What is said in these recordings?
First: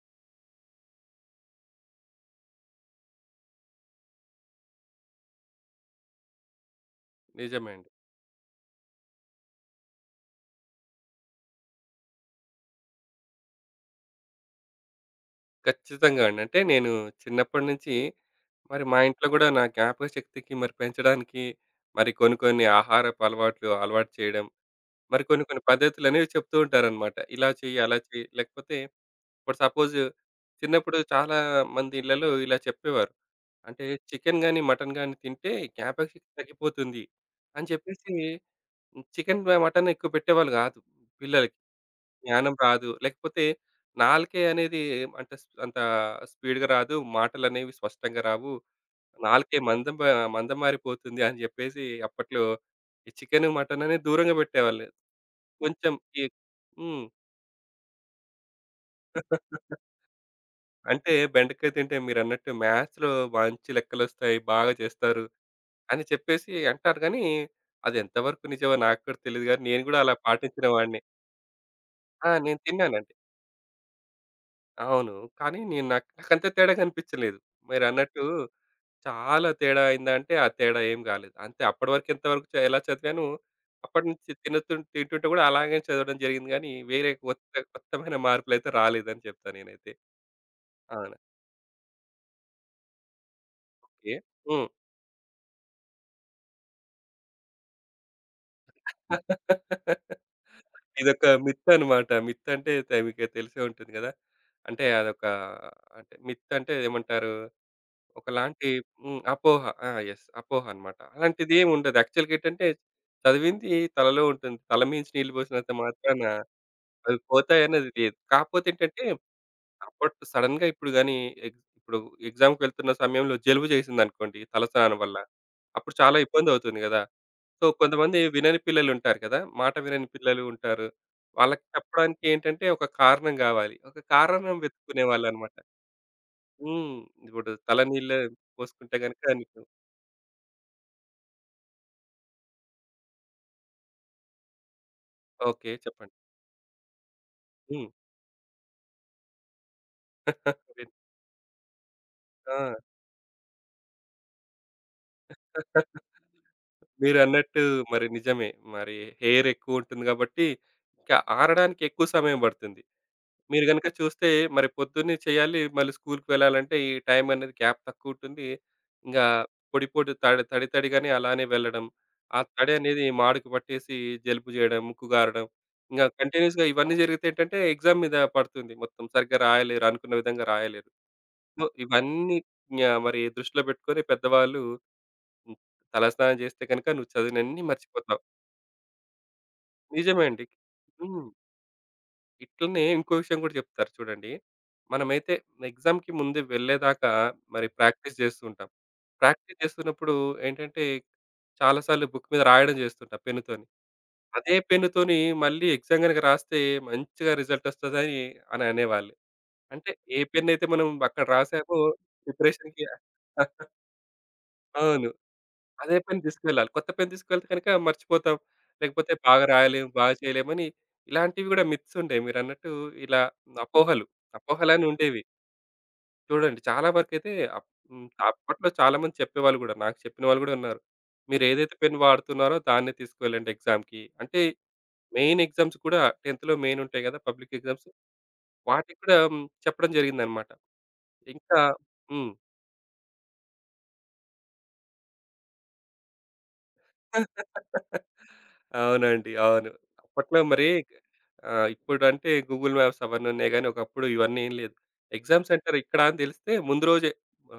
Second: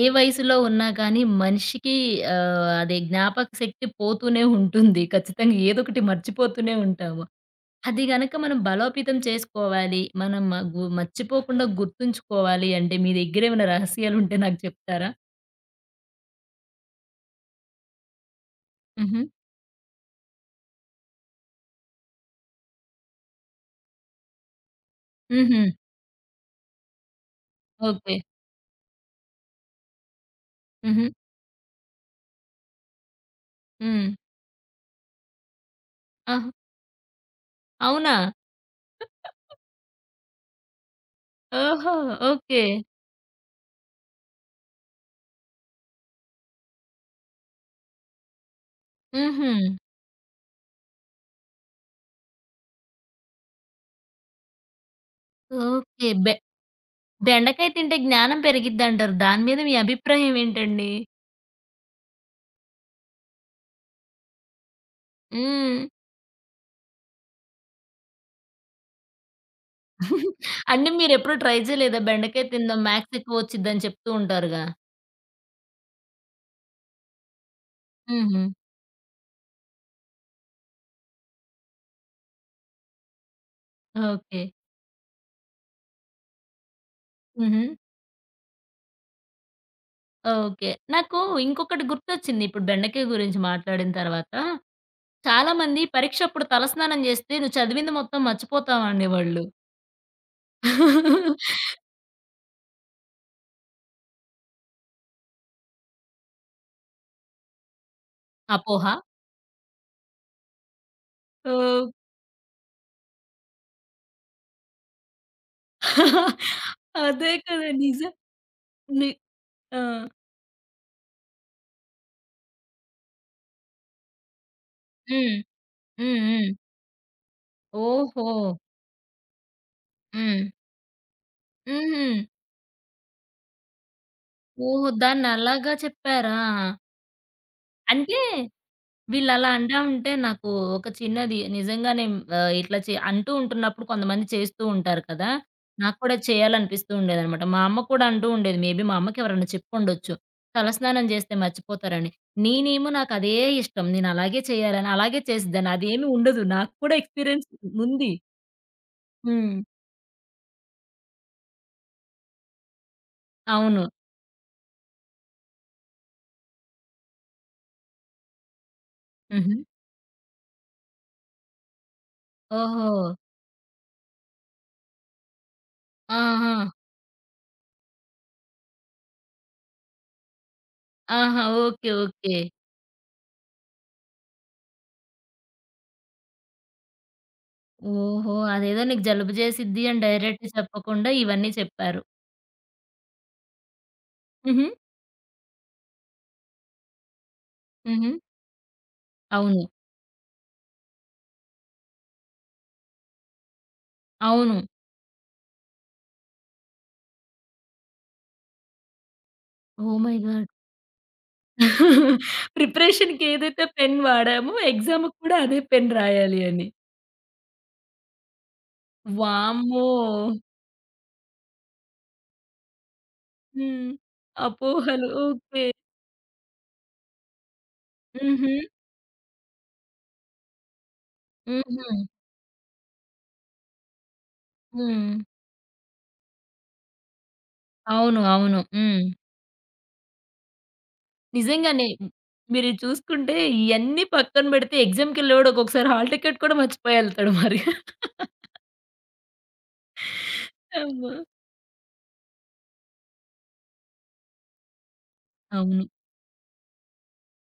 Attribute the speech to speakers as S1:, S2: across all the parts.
S1: ఏ వయసులో ఉన్నా గానీ మనిషికి అదే జ్ఞాపక శక్తి పోతూనే ఉంటుంది. ఖచ్చితంగా ఏదోకటి మర్చిపోతూనే ఉంటాము.
S2: నిజమే అండి.
S1: అది గనక మనం బలోపేతం చేసుకోవాలి. మనం మ- గు మర్చిపోకుండా గుర్తుంచుకోవాలి అంటే మీ దగ్గరేమైనా రహస్యాలుంటే నాకు చెప్తారా?
S2: ఖచ్చితంగా అండి. అంటే నేను చిన్నప్పటి నుంచి మరి మా
S1: హుహు.
S2: ఇంట్లో గూడా నా జ్ఞాపకశక్తికి మరి పెంచడానికి మరి కొన్ని కొన్ని ఆహారపు అలవాట్లు అలవాటు చేయడం. మరి కొన్ని కొన్ని
S1: హుహు.
S2: పద్ధతులనేవి చెప్తూ ఉంటారనమాట. ఇలా చెయ్యి, అలా
S1: ఓకే.
S2: చెయ్యి లేకపోతే ఇప్పుడు సపోజ్ చిన్నప్పుడు
S1: హుహు.
S2: చాలా మంది ఇళ్లలో ఇలా చెప్పేవారు. అంటే
S1: హ్మ్.
S2: చికెన్ గాని, మటన్ గాని తింటే జ్ఞాపకశక్తి
S1: ఆహా!
S2: తగ్గిపోతుంది అని చెప్పేసి
S1: అవునా?
S2: చికెన్, మటన్ ఎక్కువ పెట్టేవాళ్ళు గాదు పిల్లలకి.
S1: ఓహో!
S2: జ్ఞానం
S1: ఓకే.
S2: రాదు. లేకపోతే నాలుకే అనేది అంటే అంత స్పీడ్‌గా రాదు. మాటలనేవి స్పష్టంగా రావు.
S1: హుహు.
S2: నాలుకే మందం మందమారిపోతుంది అని జెప్పేసి అప్పట్లో ఈ చికెను, మటన్ అనేది దూరంగా పెట్టేవాళ్ళు. కొంచెం
S1: ఓకే.
S2: ఈ హ్మ్.
S1: బెండకాయ తింటే జ్ఞానం పెరిగిద్దంటారు. దాని మీద మీ అభిప్రాయం ఏంటండి?
S2: అంటే బెండకాయ తింటే మీరన్నట్టు మ్యాథ్స్‌లో మంచి లెక్కలొస్తాయి. బాగా చేస్తారు
S1: హ్మ్.
S2: అని చెప్పేసి అంటారు గానీ, అది ఎంతవరకు నిజమో నాకు కూడా తెలీదు గానీ, నేను గూడా అలా పాటించిన
S1: అంటే
S2: వాడినే.
S1: మీరెప్పుడు ట్రై చేయలేదా?
S2: ఆ!
S1: బెండకాయ
S2: నేను
S1: తిందాం
S2: తిన్నానండి.
S1: మ్యాథ్స్ ఎక్కువొచ్చిద్దని చెప్తూ ఉంటారుగా.
S2: అవును. కానీ నేను నాకు నాకంత తేడా కనిపించలేదు. మీరన్నట్టు
S1: హుహు.
S2: చాలా తేడా అయిందంటే, ఆ తేడా ఏం కాలేదు. అంతే అప్పటి వరకు ఎంతవరకు ఎలా చదివానో, అప్పటి నుంచి
S1: ఓకే.
S2: తింటుంటే కూడా అలాగే చదవడం జరిగింది గానీ, వేరే కొత్త
S1: హుహు.
S2: కొత్తమైన మార్పులైతే రాలేదని చెప్తా నేనైతే.
S1: ఓకే.
S2: అవును.
S1: నాకు ఇంకొకటి గుర్తొచ్చింది. ఇప్పుడు బెండకాయ గురించి మాట్లాడిన
S2: ఓకే.
S1: తర్వాత,
S2: హ్మ్.
S1: చాలామంది పరీక్షప్పుడు తలస్నానం జేస్తే నువ్వు చదివింది మొత్తం మర్చిపోతావు అనేవాళ్ళు.
S2: ఇదొక మిత్ అన్నమాట. మిత్ అంటే మీకు తెలిసే ఉంటుంది కదా! అంటే అదొక అంటే మిత్ అంటే ఏమంటారు? ఒకలాంటి
S1: అపోహ.
S2: హ్మ్. అపోహ. ఆ! యెస్. అపోహ అనమాట. అలాంటిదేమి
S1: ఓహ్!
S2: ఉండదు. యాక్చువల్‌గా ఏంటంటే, చదివింది తలలో ఉంటుంది. తల మీంచి నీళ్ళు పోసినంత మాత్రాన అవి
S1: అదే కదా!
S2: పోతాయన్నది
S1: నిజం.
S2: లేదు. కాకపోతే ఏంటంటే,
S1: ని ఆ!
S2: అప్పట్లో సడెన్‌గా ఇప్పుడు గాని ఇప్పుడు ఎగ్జామ్‌కి వెళ్తున్న సమయంలో జలుబు చేసిందనుకోండి తలస్నానం వల్ల,
S1: హ్మ్.
S2: అప్పుడు చాలా
S1: హ్మ్. హ్మ్.
S2: ఇబ్బందవుతుంది గదా! సో, కొంతమంది
S1: ఓహో!
S2: వినని పిల్లలుంటారు కదా! మాట వినని
S1: హ్మ్.
S2: పిల్లలు ఉంటారు. వాళ్ళకి
S1: హుహు.
S2: చెప్పడానికి ఏంటంటే, ఒక కారణం గావాలి. ఒక కారణం
S1: ఓహో!
S2: వెతుక్కునేవాళ్ళనమాట.
S1: దాన్నలాగా చెప్పారా?
S2: హ్మ్. ఇప్పుడు తల నీళ్ళు
S1: అంటే
S2: పోసుకుంటే గనుక
S1: వీళ్ళలా
S2: నీకు
S1: అంటా ఉంటే నాకు ఒక చిన్నది నిజంగానే ఇట్లా అంటూ ఉంటున్నప్పుడు కొంతమంది చేస్తూ ఉంటారు కదా!
S2: ఓకే.
S1: నాకు కూడా
S2: చెప్పండి.
S1: చేయాలనిపిస్తూ ఉండేదనమాట. మా అమ్మ
S2: హ్మ్.
S1: కూడా అంటూ ఉండేది. మేబీ మా అమ్మకి ఎవరైనా చెప్పుండొచ్చు.
S2: విన్
S1: తలస్నానం చేస్తే మర్చిపోతారని.
S2: ఆ!
S1: నేనేమో నాకదే ఇష్టం. నేను అలాగే చేయాలని అలాగే చేసేదాన్ని. అదేమి ఉండదు. నాకు కూడా ఎక్స్‌పీరియన్స్
S2: మీరన్నట్టు మరి
S1: ఉంది.
S2: నిజమే. మరి హెయిర్
S1: హ్మ్.
S2: ఎక్కువుంటుంది గాబట్టి, ఇంకా ఆరడానికి ఎక్కువ సమయం బడుతుంది. మీరు
S1: అవును.
S2: గనక చూస్తే మరి పొద్దున్నే చేయాలి. మళ్ళీ స్కూలుకి వెళ్ళాలంటే ఈ టైం అనేది గ్యాప్ తక్కువుంటుంది. ఇంగా
S1: హుహు.
S2: పొడి, పొడి తడి, తడి తడిగానే అలానే వెళ్ళడం. ఆ తడి
S1: ఓహో!
S2: అనేది మాడుకు పట్టేసి జలుబు జేయడం, ముక్కు గారడం. ఇంగా
S1: ఆహా!
S2: కంటిన్యూయస్‌గా ఇవన్నీ జరిగితే ఏంటంటే, ఎగ్జామ్ మీద పడుతుంది. మొత్తం సరిగ్గా రాయలేరు. అనుకున్న విధంగా రాయలేరు.
S1: ఆహా!
S2: So,
S1: okay. ఓకే.
S2: ఇవన్నీ మరి దృష్టిలో పెట్టుకొని పెద్దవాళ్ళు హ్మ్. తలస్నానం చేస్తే గనుక నువ్వు చదివినన్ని మర్చిపోతావు.
S1: ఓహో! అదేదో నీకు జలుబు చేసిద్ది అని
S2: నిజమే అండి.
S1: డైరెక్ట్ చెప్పకుండా
S2: హ్మ్.
S1: ఇవన్నీ చెప్పారు.
S2: ఇట్లనే ఇంకో విషయం కూడా చెప్తారు చూడండి.
S1: హుహు.
S2: మనమైతే ఎగ్జామ్‌కి ముందు వెళ్ళేదాకా మరి
S1: హుహు.
S2: ప్రాక్టీస్ చేస్తూ ఉంటాం. ప్రాక్టీస్
S1: అవును.
S2: చేస్తున్నప్పుడు ఏంటంటే చాలా సార్లు బుక్ మీద రాయడం చేస్తుంటాం పెన్నుతోని. అదే
S1: అవును.
S2: పెన్నుతోని మళ్ళీ ఎగ్జామ్ గనుక రాస్తే మంచిగా రిజల్ట్ వస్తదని అని అనేవాళ్ళు. అంటే
S1: ఓహ్ మై
S2: ఏ
S1: గాడ్!
S2: పెన్ అయితే మనం అక్కడ రాసామో ప్రిపరేషన్‌కి
S1: ప్రిపరేషన్‌కి ఏదైతే పెన్ వాడామో
S2: అవును.
S1: ఎగ్జామ్‌కి కూడా అదే పెన్
S2: అదే పెన్
S1: రాయాలి అని.
S2: తీసుకెళ్ళాలి. కొత్త పెన్ తీసుకెళ్తే కనుక మర్చిపోతాం. లేకపోతే బాగా
S1: వామ్మో!
S2: రాయలేము, బాగా చేయలేమని ఇలాంటివి గూడా మిత్స్ ఉండేవి. మీరన్నట్టు ఇలా
S1: హ్మ్.
S2: అపోహలు, అపోహలని
S1: అపోహలు.
S2: ఉండేవి.
S1: ఓకే.
S2: చూడండి చాలా వరకైతే అప్ హ్మ్.
S1: హుహు.
S2: అప్పట్లో చాలామంది చెప్పేవాళ్ళు గూడా. నాకు చెప్పిన వాళ్ళు గూడా ఉన్నారు. మీరేదైతే పెన్
S1: హుహు.
S2: వాడుతున్నారో దాన్నే తీసుకువెళ్ళండి ఎగ్జామ్‌కి. అంటే
S1: హ్మ్.
S2: మెయిన్ ఎగ్జామ్స్ కూడా 10థ్‌లో మెయిన్ ఉంటాయి గదా! Public exams.
S1: అవును. అవును.
S2: వాటికి
S1: హ్మ్.
S2: కూడా హ్మ్. చెప్పడం జరిగిందనమాట. ఇంకా
S1: నిజంగానే.
S2: హ్మ్.
S1: మీరు ఇది చూసుకుంటే ఇయన్నీ పక్కన పెడితే ఎగ్జామ్‌కెళ్ళేవాడు ఒక్కొక్కసారి హాల్ టికెట్ కూడా మర్చిపోయేళ్తాడు మరి.
S2: అవునండి. అవును. అప్పట్లో మరి
S1: అమ్మో!
S2: ఆహ్, ఇప్పుడంటే గూగుల్ మ్యాప్స్ అవన్నీ ఉన్నాయి గానీ, ఒకప్పుడు ఇవన్నీ ఏం లేదు. ఎగ్జామ్ సెంటర్
S1: అవును.
S2: ఇక్కడా అని తెలిస్తే ముందు రోజే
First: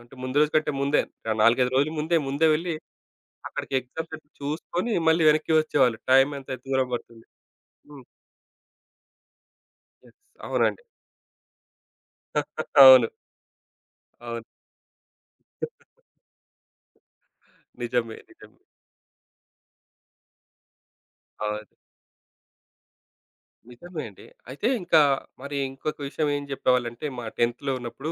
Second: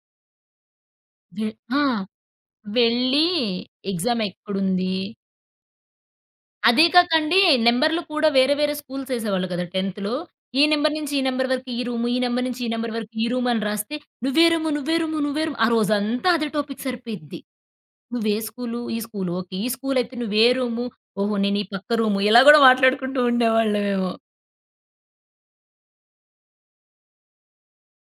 S2: అంటే ముందు రోజు కంటే ముందే
S1: వె
S2: 4, 5
S1: ఆ!
S2: రోజుల ముందే వెళ్లి
S1: వెళ్ళి
S2: అక్కడికి ఎగ్జామ్
S1: ఎగ్జామ్
S2: సెంటర్ చూసుకొని
S1: ఎక్కడుంది?
S2: మళ్ళీ వెనక్కి వచ్చేవాళ్ళు. టైం అంత
S1: అదే
S2: దూరం పడుతుంది.
S1: కాకండి నంబర్‌లు
S2: హ్మ్.
S1: కూడా వేరే వేరే స్కూల్స్ ఎసేవాళ్ళు కదా! 10థ్‌లో.
S2: యెస్.
S1: ఈ
S2: అవునండి.
S1: నంబర్ నుంచి ఈ నంబర్ వరకు ఈ రూము, ఈ నంబర్ నుంచి ఈ నంబర్
S2: అవును.
S1: వరకు ఈ రూమ్ అని రాస్తే,
S2: అవును.
S1: "నువ్వే రూము, నువ్వే రూము, నువ్వే రూమ్" ఆ రోజంతా అదే టాపిక్ సరిపోయిద్ది.
S2: నిజమే.
S1: "నువ్వే
S2: నిజమే.
S1: స్కూలు, ఈ స్కూలు. ఓకే. ఈ స్కూల్ అయితే నువ్వే రూము. ఓహో! నేను
S2: అవును.
S1: ఈ పక్క రూము" ఇలా కూడా మాట్లాడుకుంటూ
S2: నిజమే
S1: ఉండేవాళ్ళమేమో.
S2: అండి. అయితే ఇంకా మరి ఇంకొక విషయం ఏం చెప్పేవాళ్ళంటే మా 10థ్‌లో ఉన్నప్పుడు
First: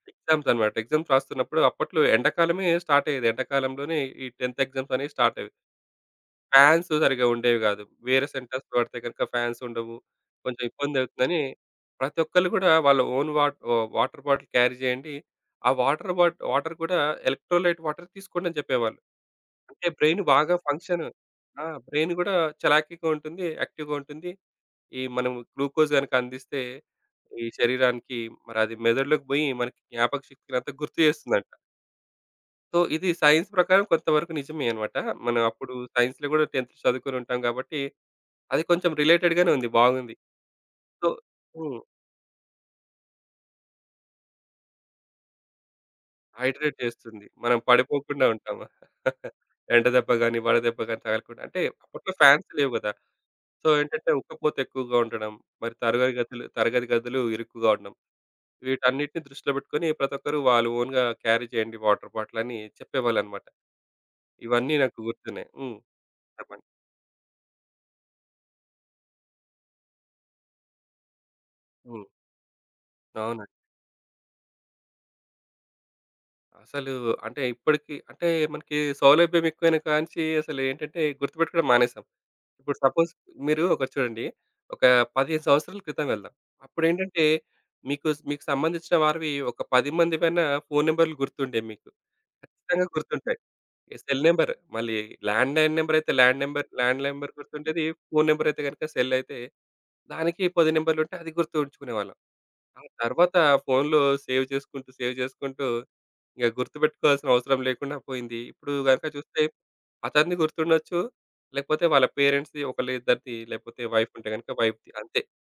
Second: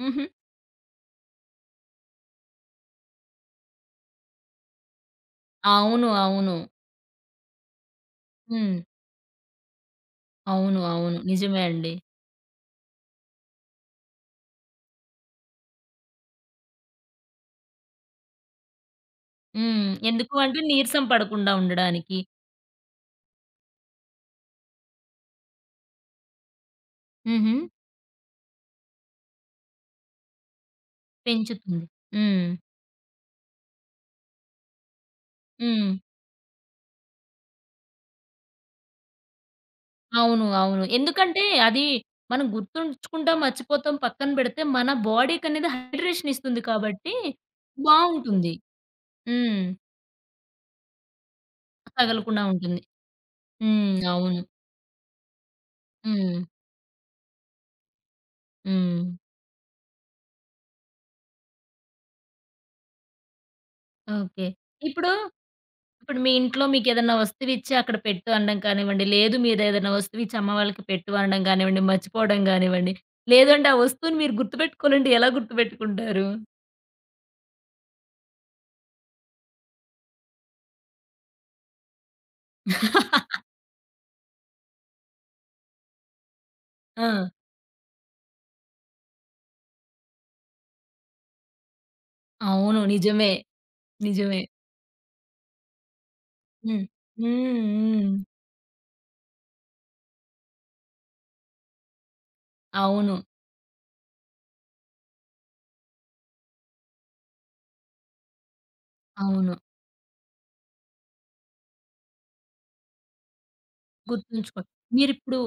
S1: హుహు.
S2: ఎగ్జామ్స్ అన్నమాట. ఎగ్జామ్స్ రాస్తున్నప్పుడు అప్పట్లో ఎండాకాలమే స్టార్ట్ అయ్యేది. ఎండాకాలంలోనే ఈ 10థ్ ఎగ్జామ్స్ అనేవి స్టార్ట్ అయ్యేవి.
S1: అవును. అవును.
S2: ఫ్యాన్స్ సరిగ్గా ఉండేవి కాదు. వేరే సెంటర్స్‌లో
S1: హ్మ్.
S2: పడితే గనుక ఫ్యాన్స్ ఉండవు. కొంచెం
S1: అవును.
S2: ఇబ్బంది
S1: అవును.
S2: అవుతుందని
S1: నిజమే అండి.
S2: ప్రతి ఒక్కళ్ళు కూడా వాళ్ళ ఓన్ వాటర్ బాటిల్ క్యారీ చేయండి. ఆ వాటర్ కూడా ఎలక్ట్రోలైట్ వాటర్ తీసుకోండి అని చెప్పేవాళ్ళు. అంటే
S1: హ్మ్.
S2: బ్రెయిన్
S1: ఎందుకు
S2: బాగా
S1: అంటే
S2: ఫంక్షన్
S1: నీరసం పడకుండా
S2: ఆ! బ్రెయిన్
S1: ఉండడానికి.
S2: కూడా చలాకీగా ఉంటుంది. యాక్టివ్‌గా ఉంటుంది. ఈ మనం గ్లూకోజ్ గనుక అందిస్తే ఈ
S1: హుహు.
S2: శరీరానికి మరి అది మెదడులోకి పోయి మనకి జ్ఞాపక శక్తినంతా గుర్తు చేస్తుందంట.
S1: పెంచుతుంది. హ్మ్.
S2: సో, ఇది సైన్స్ ప్రకారం కొంతవరకు నిజమే అన్నమాట. మనం అప్పుడు
S1: హ్మ్.
S2: సైన్స్‌లో కూడా 10థ్ చదువుకొని ఉంటాం కాబట్టి, అది కొంచెం రిలేటెడ్ గానే ఉంది. బాగుంది.
S1: అవును. అవును.
S2: సో
S1: ఎందుకంటే
S2: హ్మ్.
S1: అది మనం గుర్తుంచుకుంటాం, మర్చిపోతాం, పక్కన పెడితే మన బాడీకనేది హైడ్రేషన్ ఇస్తుంది
S2: హైడ్రేట్
S1: కాబట్టి
S2: చేస్తుంది. మనం పడిపోకుండా
S1: బావుంటుంది.
S2: ఉంటాం.
S1: హ్మ్.
S2: ఎండ దెబ్బ గాని, వడదెబ్బ గాని తగలకుండా అంటే అప్పట్లో
S1: తగలకుండా
S2: ఫ్యాన్స్ లేవు
S1: ఉంటుంది.
S2: కదా! సో,
S1: హ్మ్.
S2: ఏంటంటే
S1: అవును.
S2: ఉక్కపోత ఎక్కువగా ఉండడం, మరి తరగతి
S1: హ్మ్.
S2: గదులు తరగతి గదులు ఇరుకుగా ఉండడం.
S1: హ్మ్.
S2: వీటన్నిటిని దృష్టిలో పెట్టుకొని ప్రతి ఒక్కరు వాళ్ళు ఓన్‌గా క్యారీ చేయండి వాటర్ బాటిల్ అని చెప్పేవాళ్ళనమాట.
S1: ఓకే.
S2: ఇవన్నీ నాకు
S1: ఇప్పుడు,
S2: గుర్తున్నాయి. హ్మ్.
S1: ఇప్పుడు మీ ఇంట్లో
S2: చెప్పండి.
S1: మీకేదైనా వస్తువిచ్చి అక్కడ పెట్టు అనడం కానివ్వండి, లేదు మీరేదైనా వస్తువిచ్చి అమ్మ వాళ్ళకి పెట్టు అనడం కానివ్వండి,
S2: హ్మ్.
S1: మర్చిపోవడం గానివ్వండి,
S2: అవునండి.
S1: లేదంటే ఆ వస్తువుని మీరు గుర్తుపెట్టుకోవాలంటే ఎలా గుర్తుపెట్టుకుంటారు?
S2: అసలు అంటే ఇప్పటికి అంటే మనకి సౌలభ్యం ఎక్కువైన కానించి అసలు ఏంటంటే గుర్తుపెట్టుకోవడం మానేసాం. ఇప్పుడు సపోజ్ మీరు ఒకటి చూడండి. ఒక 15 సంవత్సరాల క్రితం వెళ్దాం.
S1: ఆ!
S2: అప్పుడేంటంటే మీకు మీకు సంబంధించిన వారివి ఒక 10 మందివైనా ఫోను నంబర్‌లు గుర్తుండేవి మీకు.
S1: అవును.
S2: ఖచ్చితంగా
S1: నిజమే.
S2: గుర్తుంటాయి. ఈ సెల్
S1: నిజమే.
S2: నంబర్. మళ్ళీ ల్యాండ్‌లైన్ నంబరయితే ల్యాండ్ నంబర్
S1: హ్మ్.
S2: ల్యాండ్ నంబర్
S1: హ్మ్.
S2: గుర్తుండేది.
S1: హ్మ్.
S2: ఫోను నంబరయితే గనుక సెల్ అయితే దానికి 10 నంబర్లుంటే అది గుర్తుంచుకునేవాళ్ళం. ఆ
S1: అవును.
S2: తర్వాత ఫోనులో సేవ్ చేసుకుంటూ ఇంక గుర్తుపెట్టుకోవాల్సిన అవసరం లేకుండా పోయింది. ఇప్పుడు గనుక చూస్తే
S1: అవును.
S2: అతనిది గుర్తుండొచ్చు. లేకపోతే వాళ్ళ పేరెంట్స్‌ది ఒకళ్ళ ఇద్దరిది లేకపోతే వైఫ్ ఉంటే గనుక
S1: గుర్తుంచుకో
S2: వైఫ్‌ది అంతే.
S1: మీరిప్పుడు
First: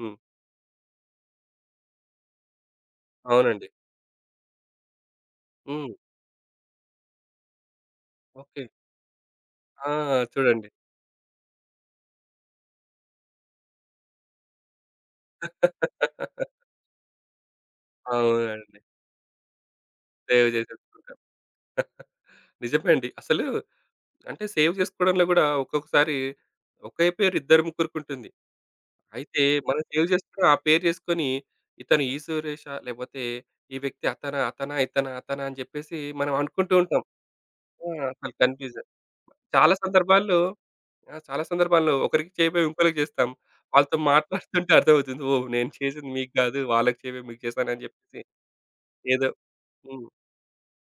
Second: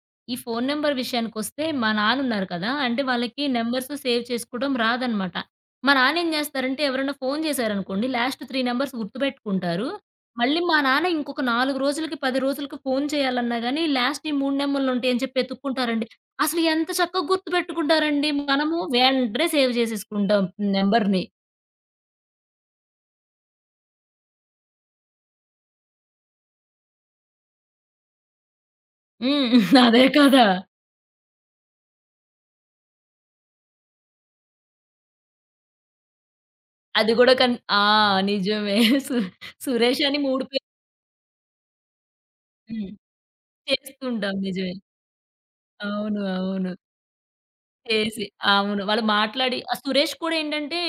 S2: హ్మ్.
S1: ఈ ఫోను నంబర్ విషయానికొస్తే మా నాన్నున్నారు కదా! అంటే వాళ్ళకి
S2: అవునండి.
S1: నంబర్స్ సేవ్ చేసుకోవడం రాదనమాట.
S2: హ్మ్.
S1: మా నాన్నేం జేస్తారంటే ఎవరైనా ఫోను జేశారనుకోండి లాస్ట్
S2: ఓకే.
S1: 3 నంబర్స్ గుర్తుపెట్టుకుంటారు.
S2: ఆ!
S1: మళ్ళీ
S2: చూడండి.
S1: మా నాన్న ఇంకొక 4 రోజులకి, 10 రోజులకి ఫోను చేయాలన్నా గాని లాస్ట్ ఈ 3 నంబర్‌లుంటాయి అని చెప్పి ఎతుక్కుంటారండి. అసలు ఎంత చక్కగా గుర్తుపెట్టుకుంటారండి. మనము
S2: అవునండి.
S1: వెంటనే సేవ్ జేసేసుకుంటాం
S2: సేవ్ చేసేసుకుంటాం.
S1: నంబర్‌ని.
S2: నిజమే అండి. అసలు అంటే సేవ్ చేసుకోవడంలో గూడా ఒక్కొక్కసారి ఒకే పేరు ఇద్దరు ముగ్గురికుంటుంది. అయితే
S1: హ్మ్.
S2: మనం
S1: అదే
S2: సేవ్ చేసుకున్న
S1: కదా!
S2: ఆ పేరు చేసుకొని ఇతను ఈ సురేషా? లేపోతే ఈ వ్యక్తి అతనా? అతనా? ఇతనా? అతనా? అని జెప్పేసి మనం అనుకుంటూ ఉంటాం.
S1: అది గూడా ఆ!
S2: ఆ! అసలు
S1: నిజమే.
S2: కన్‌ఫ్యూజన్.
S1: సు
S2: చాలా
S1: సురేష్ అని
S2: సందర్భాల్లో
S1: 3 పేర్లు
S2: ఆ! చాలా సందర్భాల్లో ఒకరికి చేయబోయి
S1: హ్మ్.
S2: ఇంకోళ్ళకి చేస్తాం. వాళ్ళతో
S1: చేస్తుంటాం.
S2: మాట్లాడుతుంటే
S1: నిజమే.
S2: అర్థమవుతుంది. ఓహ్! నేను చేసింది
S1: అవును.
S2: మీకు గాదు.
S1: అవును.
S2: వాళ్ళకి చేయబోయి మీకు చేశానని జెప్పేసి
S1: చేసి అవును. వాళ్ళు
S2: ఏదో
S1: మాట్లాడి ఆ!
S2: హ్మ్.
S1: సురేష్ కూడా ఏంటంటే,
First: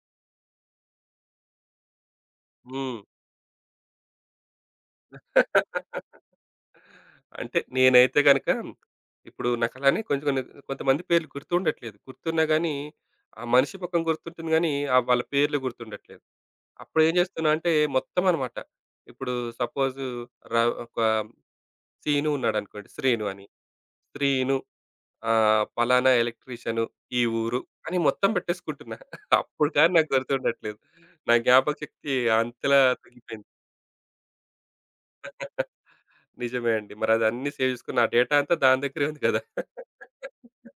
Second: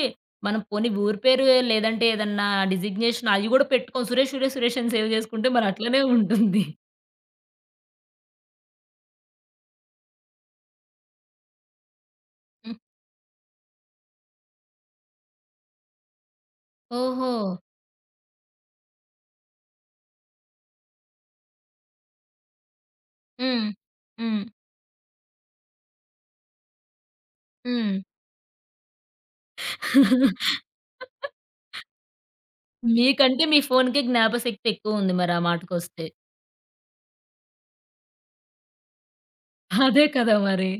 S1: మనం పోనీ ఊరి పేరు లేదంటే ఏదన్నా
S2: హ్మ్.
S1: డిజిగ్నేషన్ అయి గూడా పెట్టుకోం. సురేష్, సురేష్, సురేష్ అని సేవ్ జేసుకుంటే మరి అట్లనే ఉంటుంది.
S2: అంటే నేనైతే గనక ఇప్పుడు నాకు అలానే కొంచెం కొన్ని కొంతమంది పేర్లు గుర్తుండట్లేదు. గుర్తున్నా గానీ,
S1: హ్మ్.
S2: ఆ మనిషి ముఖం గుర్తుంటుంది గానీ, ఆ వాళ్ళ పేర్లు గుర్తుండట్లేదు. అప్పుడేం
S1: ఓహో!
S2: చేస్తున్నా అంటే మొత్తం అనమాట. ఇప్పుడు సపోజు ర ఒక సీను ఉన్నాడనుకోండి. శ్రీను అని.
S1: హ్మ్. హ్మ్.
S2: శ్రీను ఆహ్, పలానా ఎలక్ట్రీషియను ఈ ఊరు
S1: హ్మ్.
S2: అని మొత్తం పెట్టేసుకుంటున్నా. అప్పుడు కానీ నాకు గుర్తుండట్లేదు. నా జ్ఞాపకశక్తి అంతలా
S1: మీకంటే
S2: తగ్గిపోయింది.
S1: మీ ఫోనుకే జ్ఞాపశక్తి ఎక్కువుంది మరి ఆ మాటకొస్తే.
S2: నిజమే అండి. మరది అన్నీ సేవ్ చేసుకొని నా డేటా అంతా దాని దగ్గరే ఉంది గదా!
S1: అదే కదా! మరి.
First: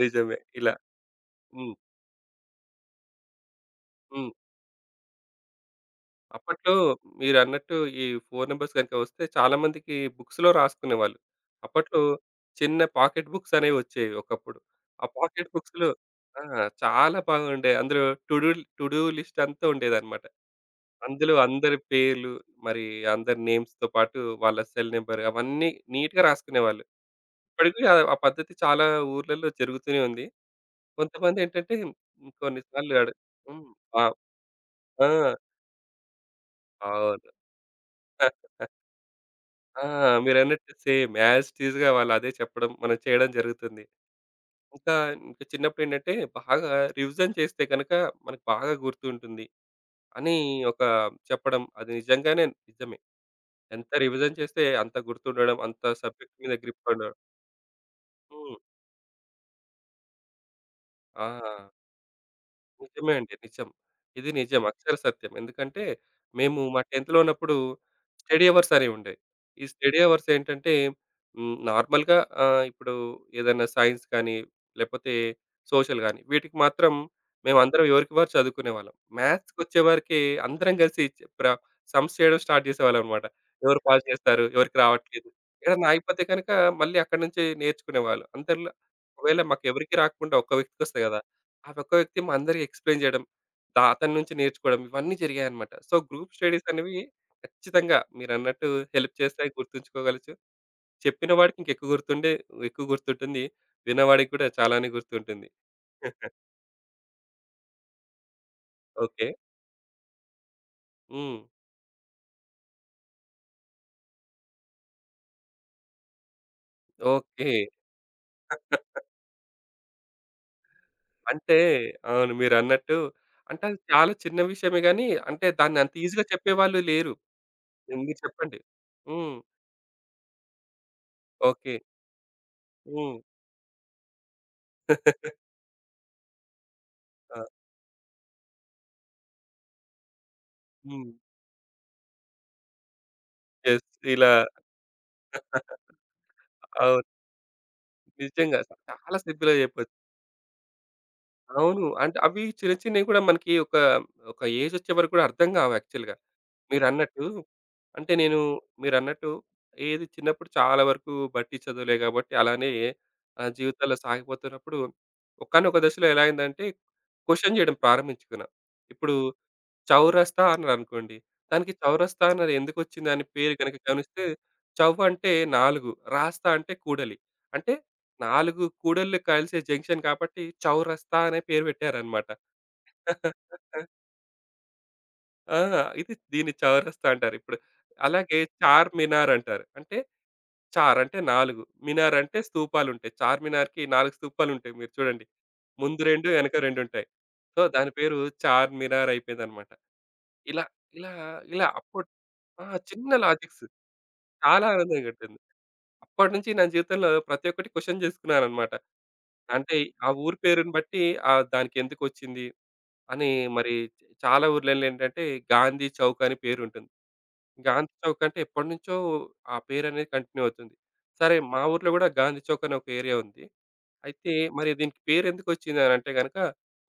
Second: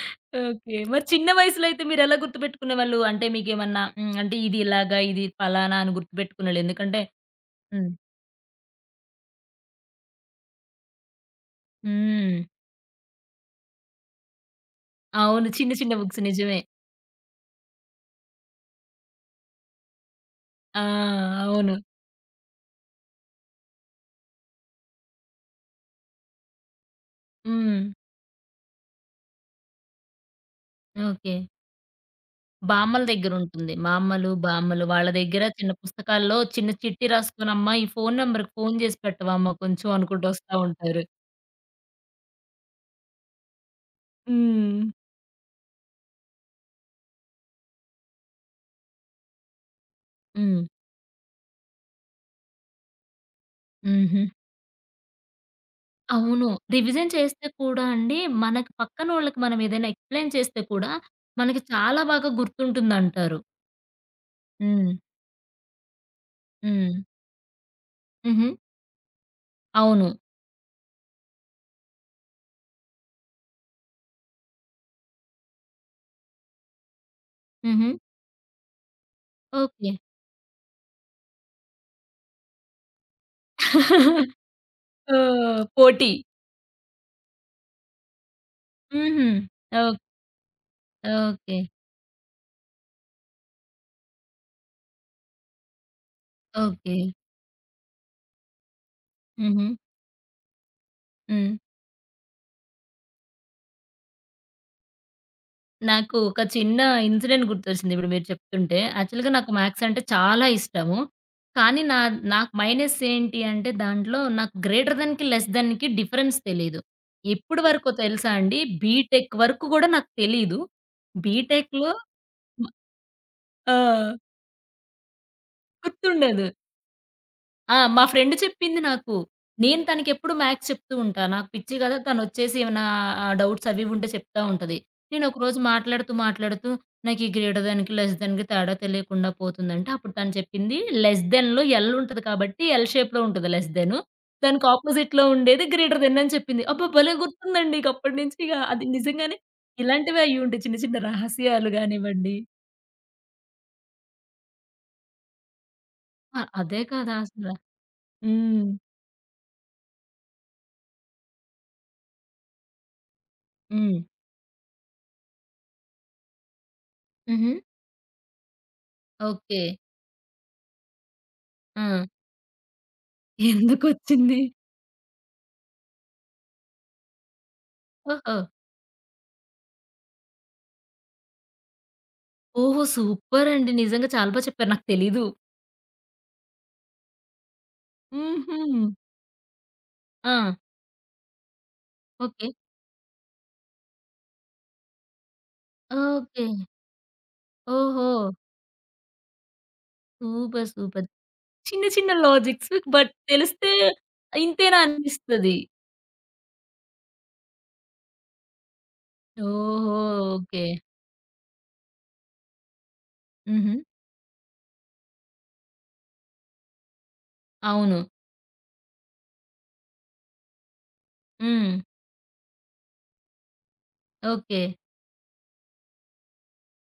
S2: నిజమే. ఇలా
S1: ఓకే. మరి చిన్న వయసులో
S2: హ్మ్.
S1: అయితే మీరెలా గుర్తుపెట్టుకునేవాళ్ళు? అంటే మీకేమన్నా హ్మ్.
S2: హ్మ్.
S1: అంటే ఇది ఇలాగా, ఇది ఫలానా అని గుర్తుపెట్టుకునేవాళ్ళు.
S2: అప్పట్లో
S1: ఎందుకంటే
S2: మీరన్నట్టు
S1: హ్మ్.
S2: ఈ ఫోను నంబర్స్ గనుక వస్తే చాలా మందికి బుక్స్‌లో రాసుకునేవాళ్ళు. అప్పట్లో
S1: హ్మ్.
S2: చిన్న పాకెట్ బుక్స్ అనేవి వచ్చేవి ఒకప్పుడు. ఆ
S1: అవును.
S2: పాకెట్
S1: చిన్న
S2: బుక్స్‌లో
S1: చిన్న బుక్స్
S2: ఆ!
S1: నిజమే.
S2: చాలా బాగుండే. అందులో to do to do list అంతా ఉండేదన్నమాట.
S1: ఆ!
S2: అందులో
S1: అవును.
S2: అందరి పేర్లు మరి అందరి నేమ్స్‌తో పాటు వాళ్ళ సెల్ నంబర్ అవన్నీ నీట్‌గా రాసుకునేవాళ్ళు.
S1: హ్మ్.
S2: ఇప్పటికి ఆ ఆ పద్ధతి చాలా ఊర్లలో జరుగుతూనే ఉంది.
S1: ఓకే.
S2: కొంతమందేంటంటే కొన్ని సార్లు
S1: బామ్మల
S2: హ్మ్.
S1: దగ్గరుంటుంది. మా
S2: ఆ!
S1: అమ్మలు, బామ్మలు వాళ్ళ
S2: ఆ!
S1: దగ్గర చిన్న పుస్తకాల్లో చిన్న చిట్టి
S2: అవును.
S1: రాసుకోనమ్మా ఈ ఫోను నంబర్‌కి ఫోను చేసి పెట్టవమ్మా
S2: ఆ!
S1: కొంచెం అనుకుంటూ వస్తా
S2: మీరన్నట్టు
S1: ఉంటారు.
S2: సేమ్ యాజ్ టీజ్‌గా వాళ్ళదే చెప్పడం, మనం చేయడం జరుగుతుంది.
S1: హ్మ్.
S2: ఇంకా, ఇంకా చిన్నప్పుడేంటంటే బాగా రివిజన్ చేస్తే గనక మనకు బాగా గుర్తుంటుంది అని
S1: హ్మ్.
S2: ఒక చెప్పడం. అది నిజంగానే నిజమే. ఎంత
S1: హుహు.
S2: రివిజన్ చేస్తే అంత గుర్తుండడం, అంత సబ్జెక్ట్
S1: అవును.
S2: మీద గ్రిప్
S1: రివిజన్
S2: ఉండడం.
S1: చేస్తే కూడా అండి
S2: హ్మ్.
S1: మనకి పక్కనోళ్ళకి మనం ఏదైనా ఎక్స్‌ప్లెయిన్ చేస్తే కూడా
S2: ఆ!
S1: మనకి చాలా బాగా
S2: నిజమే అండి.
S1: గుర్తుంటుందంటారు.
S2: నిజం. ఇది నిజం. హ్మ్.
S1: హ్మ్.
S2: అక్షర సత్యం. ఎందుకంటే, మేము మా
S1: హ్మ్.
S2: 10థ్‌లో ఉన్నప్పుడు స్టడీ
S1: హుహు.
S2: అవర్స్ అనేవి ఉండేవి. ఈ స్టడీ
S1: అవును.
S2: అవర్స్ ఏంటంటే, హ్మ్, నార్మల్‌గా ఆహ్, ఇప్పుడు ఏదైనా సైన్స్ కానీ, లేకపోతే సోషల్ గానీ, వీటికి మాత్రం మేమందరం
S1: హుహు.
S2: ఎవరికి వారు చదువుకునేవాళ్ళం. మ్యాథ్స్‌కొచ్చే
S1: ఓకే.
S2: వరకి అందరం కలిసి చ్ ప్ర సమ్స్ చేయడం స్టార్ట్ చేసేవాళ్ళమనమాట. ఎవరు పాస్ చేస్తారు? ఎవరికి
S1: ఆ!
S2: రావట్లేదు? ఏడన్నా
S1: పోటీ.
S2: ఆగిపోతే గనక మళ్ళీ అక్కడి నుంచి నేర్చుకునేవాళ్ళు. అందరిలో
S1: హుహు.
S2: ఒకవేళ మాకెవరికీ
S1: ఓక్
S2: రాకుండా ఒక్క వ్యక్తికొస్తే కదా!
S1: ఓకే.
S2: ఆ ఒక్క వ్యక్తి మా అందరికి ఎక్స్‌ప్లెయిన్ జేయడం. అతని నుంచి నేర్చుకోవడం ఇవన్నీ జరిగాయన్నమాట. సో, గ్రూప్ స్టడీస్ అనేవి
S1: ఓకే.
S2: ఖచ్చితంగా మీరన్నట్టు హెల్ప్ చేస్తాయి,
S1: హుహు.
S2: గుర్తుంచుకోగలచ్చు. చెప్పిన
S1: హ్మ్.
S2: వాడికి ఇంకెక్కువ గుర్తుండే ఎక్కువ గుర్తుంటుంది. విన్నవాడికి కూడా చాలానే గుర్తుంటుంది.
S1: నాకు ఒక చిన్న ఇన్సిడెంట్ గుర్తొచ్చింది ఇప్పుడు మీరు చెప్తుంటే.
S2: ఓకే.
S1: యాక్చువల్‌గా నాకు మ్యాథ్స్ అంటే చాలా ఇష్టము.
S2: హ్మ్.
S1: కానీ నాకు మైనస్ ఏంటి అంటే దాంట్లో నాకు గ్రేటర్ థాన్‌కి, లెస్ థాన్‌కి డిఫరెన్స్ తెలీదు.
S2: ఓకే.
S1: ఎప్పటి వరకో తెలుసా అండి బీటెక్ వరకు గూడా నాకు తెలీదు.
S2: అంటే
S1: బీటెక్‌లో
S2: అవును.
S1: మ
S2: మీరన్నట్టు అంటే
S1: ఆ!
S2: అది చాలా చిన్న విషయమే గానీ, అంటే దాన్ని అంత ఈజీగా
S1: గుర్తుండదు.
S2: చెప్పేవాళ్ళు లేరు.
S1: ఆ! మా
S2: మీరు
S1: ఫ్రెండ్
S2: చెప్పండి.
S1: చెప్పింది నాకు.
S2: హ్మ్.
S1: నేను తనకెప్పుడు మ్యాథ్స్ చెప్తూ ఉంటా. నాకు
S2: ఓకే.
S1: పిచ్చి కదా! తనొచ్చేసి ఏమైనా
S2: హ్మ్.
S1: డౌట్స్ అవి ఇవి ఉంటే చెప్తా ఉంటది. నేనొకరోజు మాట్లాడుతూ నాకు ఈ
S2: ఆ!
S1: గ్రేటర్ దాన్‌కి, లెస్ దాన్‌కి తేడా తెలియకుండా పోతుందంటే, అప్పుడు తను చెప్పింది
S2: హ్మ్.
S1: లెస్ దాన్‌లో ఎల్ ఉంటది కాబట్టి ఎల్ షేప్‌లో ఉంటది లెస్
S2: యెస్.
S1: దాను.
S2: ఇలా
S1: దానికి అపోజిట్‌లో ఉండేది గ్రేటర్ దాన్ అని చెప్పింది. అబ్బా!
S2: అవును.
S1: భలే గుర్తుందండి. ఇక అప్పటినుంచి ఇక
S2: నిజంగా.
S1: అది
S2: చాలా
S1: నిజంగానే
S2: సింపుల్‌గా చెప్పొచ్చు.
S1: ఇలాంటివే అయ్యుంటాయి చిన్న చిన్న రహస్యాలు
S2: అవును. అంటే
S1: గానివ్వండి.
S2: అవి చిన్న చిన్నవి కూడా మనకి ఒక, ఒక ఏజొచ్చే వరకు కూడా అర్థం కావు యాక్చువల్‌గా.
S1: ఆ! అదే కదా!
S2: మీరన్నట్టు అంటే నేను
S1: హ్మ్.
S2: మీరన్నట్టు ఏది చిన్నప్పుడు చాలా వరకు బట్టి చదువులే కాబట్టి అలానే ఆహ్, జీవితంలో
S1: హ్మ్.
S2: సాగిపోతున్నప్పుడు ఒకానొక దశలో ఎలా అయిందంటే
S1: హుహు.
S2: క్వెషన్ చేయడం ప్రారంభించుకున్నా. ఇప్పుడు
S1: ఓకే.
S2: చౌరస్తా అన్నారనుకోండి. దానికి
S1: ఆ!
S2: చౌరస్తా అన్నది ఎందుకొచ్చింది అని పేరు గనక గమనిస్తే
S1: ఎందుకొచ్చింది?
S2: చౌవ్ అంటే 4, రాస్తా అంటే కూడలి. అంటే
S1: ఓహో!
S2: 4 కూడళ్ళు కలిసే జంక్షన్ కాబట్టి చౌరస్తా అనే పేరు పెట్టారన్నమాట.
S1: ఓహో! సూపర్ అండి. నిజంగా చాలా చెప్పారు. నాకు తెలీదు.
S2: ఆ! ఇది దీన్ని చౌరస్తా అంటారిప్పుడు. అలాగే
S1: హుహు.
S2: చార్ మినార్ అంటారు. అంటే
S1: ఆ!
S2: చార్ అంటే 4, మినార్ అంటే
S1: ఓకే.
S2: స్తూపాలుంటాయి. చార్ మినార్‌కి 4 స్తూపాలుంటాయి మీరు చూడండి. ముందు 2
S1: ఓకే.
S2: వెనక 2 ఉంటాయి. సో, దాని
S1: ఓహో!
S2: పేరు చార్ మినార్ అయిపోయిందన్నమాట. ఇలా
S1: సూపర్. సూపర్.
S2: ఇలా ఇలా
S1: చిన్న
S2: అప్పుడు
S1: చిన్న
S2: ఆ!
S1: లాజిక్స్
S2: చిన్న
S1: బట్
S2: లాజిక్స్.
S1: తెలిస్తే
S2: చాలా
S1: ఇంతేనా
S2: ఆనందం గట్టింది.
S1: అనిపిస్తది.
S2: అప్పటినుంచి నా జీవితంలో ప్రతి ఒక్కటి క్వెషన్ చేసుకున్నానన్నమాట. అంటే
S1: ఓహో!
S2: ఆ ఊరి
S1: ఓకే.
S2: పేరుని బట్టి ఆహ్, దానికెందుకొచ్చింది అని
S1: హుహు.
S2: మరి చాలా ఊర్లలో ఏంటంటే గాంధీ చౌక్ అని పేరుంటుంది. గాంధీ
S1: అవును.
S2: చౌక్ అంటే ఎప్పటినుంచో ఆ పేరనేది కంటిన్యూ అవుతుంది. సరే మా
S1: హ్మ్.
S2: ఊర్లో గూడా గాంధీ చౌక్ అని ఒక ఏరియా ఉంది. అయితే
S1: ఓకే.
S2: మరి దీనికి పేరెందుకొచ్చింది అనంటే గనక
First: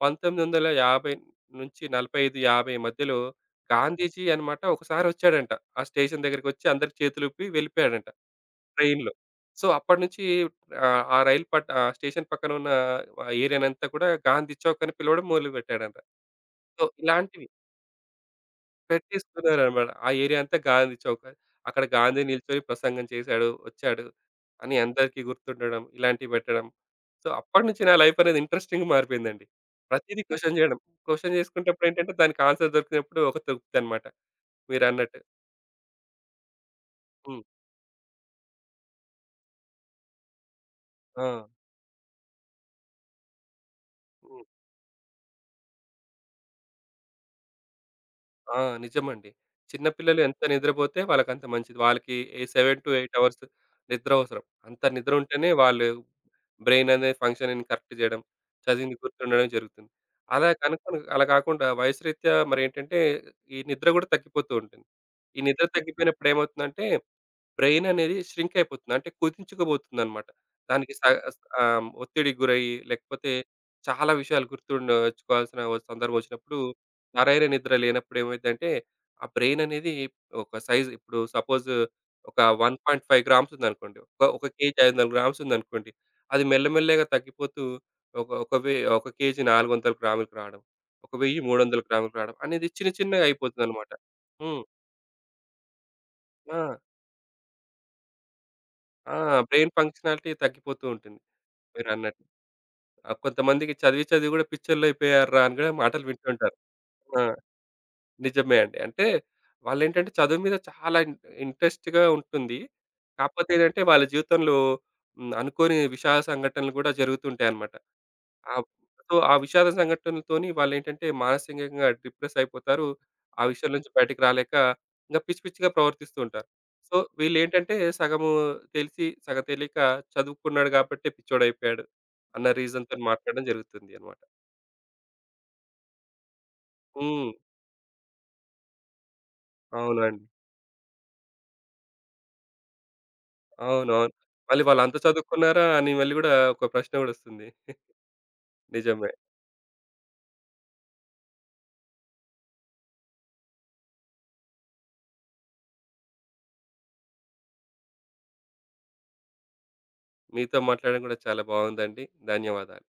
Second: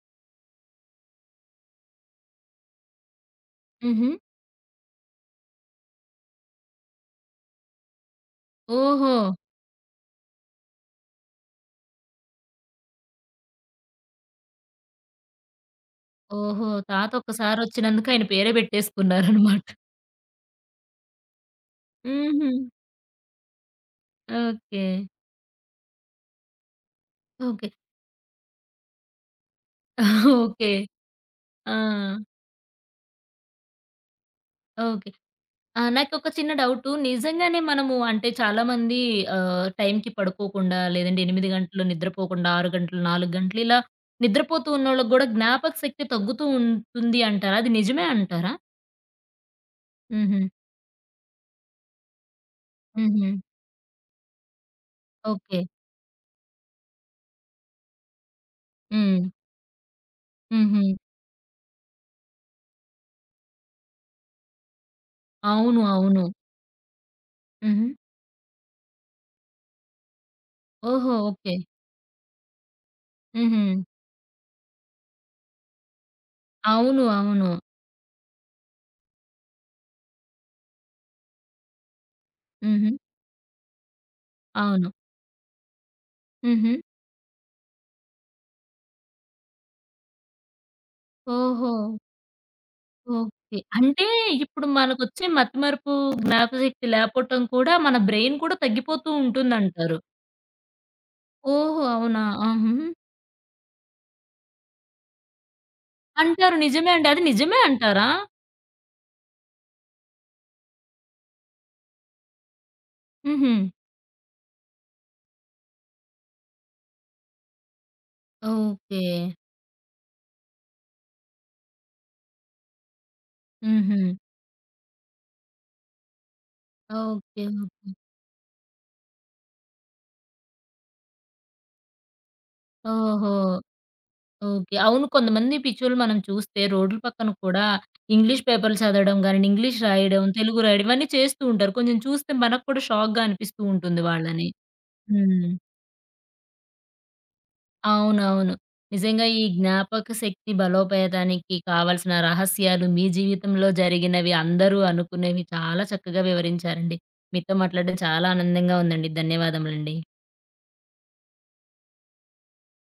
S2: 1950 నుంచి 45, 50 మధ్యలో
S1: హుహు.
S2: గాంధీజీ అనమాట ఒకసారి వచ్చాడంట. ఆ స్టేషన్ దగ్గరికొచ్చి అందరికి చేతులూపి వెళ్ళిపోయాడంట ట్రైన్‌లో.
S1: ఓహో!
S2: సో, అప్పటినుంచి ఆహ్, ఆ ఆ రైలు పట్ ఆ స్టేషన్ పక్కన ఉన్న ఏరియానంతా కూడా గాంధీ చౌక్ అని పిలవడం మొదలుపెట్టాడంట.
S1: ఓహో!
S2: సో,
S1: తాత
S2: ఇలాంటి
S1: ఒక్కసారొచ్చినందుకు ఆయన పేరే పెట్టేసుకున్నారనమాట.
S2: పెట్టేసుకున్నారనమాట. ఆ ఏరియా అంతా గాంధీ చౌక్. అక్కడ గాంధీ
S1: హుహు.
S2: నిల్చొని ప్రసంగం చేశాడు, వచ్చాడు అని
S1: ఓకే.
S2: అందరికీ గుర్తుండడం, ఇలాంటివి పెట్టడం. So,
S1: okay.
S2: అప్పటినుంచి నా లైఫ్ అనేది ఇంట్రెస్టింగ్‌గా మారిపోయిందండి. ప్రతీదీ క్వెషన్
S1: ఓకే.
S2: జేయడం. క్వెషన్
S1: ఆ!
S2: జేసుకునేటప్పుడు ఏంటంటే దానికి ఆన్సర్ దొరికినప్పుడు ఒక తృప్తనమాట
S1: ఓకే.
S2: మీరన్నట్టు.
S1: ఆ! నాకొక చిన్న డౌటు.
S2: హ్మ్.
S1: నిజంగానే మనము అంటే చాలామంది టైంకి పడుకోకుండా లేదంటే
S2: ఆ!
S1: 8 గంటలు నిద్రపోకుండా 6 గంటలు, 4 గంటలు ఇలా
S2: హ్మ్.
S1: నిద్రపోతూ ఉన్నోళ్ళకి గూడా జ్ఞాపక శక్తి తగ్గుతూ ఉంటుంది అంటారా? అది నిజమే అంటారా?
S2: ఆ! నిజమండి. చిన్న పిల్లలు ఎంత
S1: హుహు.
S2: నిద్రబోతే వాళ్ళకంత మంచిది. వాళ్ళకి ఏ 7-8
S1: హుహు.
S2: అవర్స్ నిద్ర అవసరం. అంత నిద్ర ఉంటేనే
S1: ఓకే.
S2: వాళ్ళు బ్రెయిన్ అనేది ఫంక్షనింగ్ కరెక్ట్ చేయడం, చదివింది
S1: హ్మ్.
S2: గుర్తుండడం జరుగుతుంది. అలా కనుక
S1: హుహు.
S2: అలా కాకుండా వయసు రీత్యా మరేంటంటే, ఈ నిద్ర గూడా తగ్గిపోతూ ఉంటుంది. ఈ నిద్ర
S1: అవును. అవును.
S2: తగ్గిపోయినప్పుడు ఏమవుతుందంటే బ్రెయిన్
S1: హుహు.
S2: అనేది ష్రింక్ అయిపోతుంది. అంటే కుదించుకుపోతుందనమాట. దానికి స
S1: ఓహో!
S2: స్
S1: ఓకే.
S2: ఆహ్, ఒత్తిడికి గురయ్యి, లేకపోతే
S1: హుహు.
S2: చాలా విషయాలు గుర్తుండచ్చుకోవాల్సిన వ సందర్భం వచ్చినప్పుడు,
S1: అవును.
S2: సరైన
S1: అవును.
S2: నిద్ర లేనప్పుడు ఏమైద్దంటే, ఆ బ్రెయిన్ అనేది ఒక సైజ్ ఇప్పుడు సపోజ్ ఒక
S1: హుహు.
S2: 1.5 గ్రామ్స్ ఉందనుకోండి. ఒక ఒక కేజీ
S1: అవును.
S2: 500 గ్రామ్స్ ఉందనుకోండి. అది
S1: హుహు.
S2: మెల్లమెల్లగా తగ్గిపోతూ ఒక ఒక వె ఒక కేజీ 400 గ్రాములకు రావడం. ఒక 1000
S1: ఓహో!
S2: 300 గ్రాములకు రావడం అనేది చిన్న చిన్నగా
S1: ఓకే.
S2: అయిపోతుందనమాట.
S1: అంటే
S2: హ్మ్.
S1: ఇప్పుడు మనకొచ్చే మతిమరుపు,
S2: ఆ!
S1: జ్ఞాపకశక్తి లేపోవటం కూడా మన బ్రెయిన్ కూడా తగ్గిపోతూ
S2: ఆ! బ్రెయిన్
S1: ఉంటుందంటారు.
S2: ఫంక్షనాలిటీ తగ్గిపోతూ ఉంటుంది
S1: ఓహో!
S2: మీరన్నట్టు.
S1: అవునా? ఆహా!
S2: ఆ! కొంతమందికి చదివి చదివి గూడా పిచ్చోళ్ళయిపోయార్రా అని గూడా మాటలు వింటుంటారు.
S1: అంటారు నిజమే అండి.
S2: ఆ!
S1: అది నిజమే అంటారా?
S2: నిజమే అండి. అంటే వాళ్ళేంటంటే చదువు మీద చాలా ఇంట్రెస్ట్‌గా ఉంటుంది. కాకపోతే
S1: హుహు.
S2: ఏంటంటే వాళ్ళ జీవితంలో హ్మ్. అనుకోని విషాద సంఘటనలు గూడా జరుగుతుంటాయన్నమాట. ఆ!
S1: ఓకే.
S2: సో, ఆ విషాద సంఘటనలతోని వాళ్ళేంటంటే మానసికంగా డిప్రెస్ అయిపోతారు. ఆ విషయం నుంచి
S1: హుహు.
S2: బయటికి రాలేక ఇంక పిచ్చి పిచ్చిగా ప్రవర్తిస్తూ ఉంటారు. So,
S1: okay.
S2: వీళ్ళేంటంటే
S1: ఓకే.
S2: సగము తెలిసి, సగం తెలియక చదువుకున్నాడు గాబట్టే పిచ్చోడయిపోయాడు అన్న రీజన్‌తోని
S1: ఓహో!
S2: మాట్లాడడం జరుగుతుంది అన్నమాట.
S1: ఓకే. అవును. కొంతమంది పిచ్చోళ్ళు మనం చూస్తే రోడ్ల పక్కన
S2: హ్మ్.
S1: కూడా ఇంగ్లీష్ పేపర్లు చదవడం గాని, ఇంగ్లీష్ రాయడం,
S2: అవునండి.
S1: తెలుగు రాయడం ఇవన్నీ చేస్తూ ఉంటారు. కొంచెం చూస్తే మనకు కూడా షాక్‌గా అనిపిస్తూ ఉంటుంది
S2: అవునవును.
S1: వాళ్ళని.
S2: మళ్ళీ వాళ్ళంత
S1: హ్మ్.
S2: చదువుకున్నారా అని మళ్ళీ గూడా ఒక ప్రశ్న గూడొస్తుంది.
S1: అవునవును.
S2: నిజమే.
S1: నిజంగా ఈ జ్ఞాపక శక్తి బలోపేతానికి కావాల్సిన రహస్యాలు, మీ జీవితంలో జరిగినవి, అందరూ అనుకునేవి చాలా చక్కగా వివరించారండి. మీతో మాట్లాడడం చాలా ఆనందంగా ఉందండి. ధన్యవాదములండి.
S2: మీతో మాట్లాడడం గూడా చాలా బాగుందండి. ధన్యవాదాలు.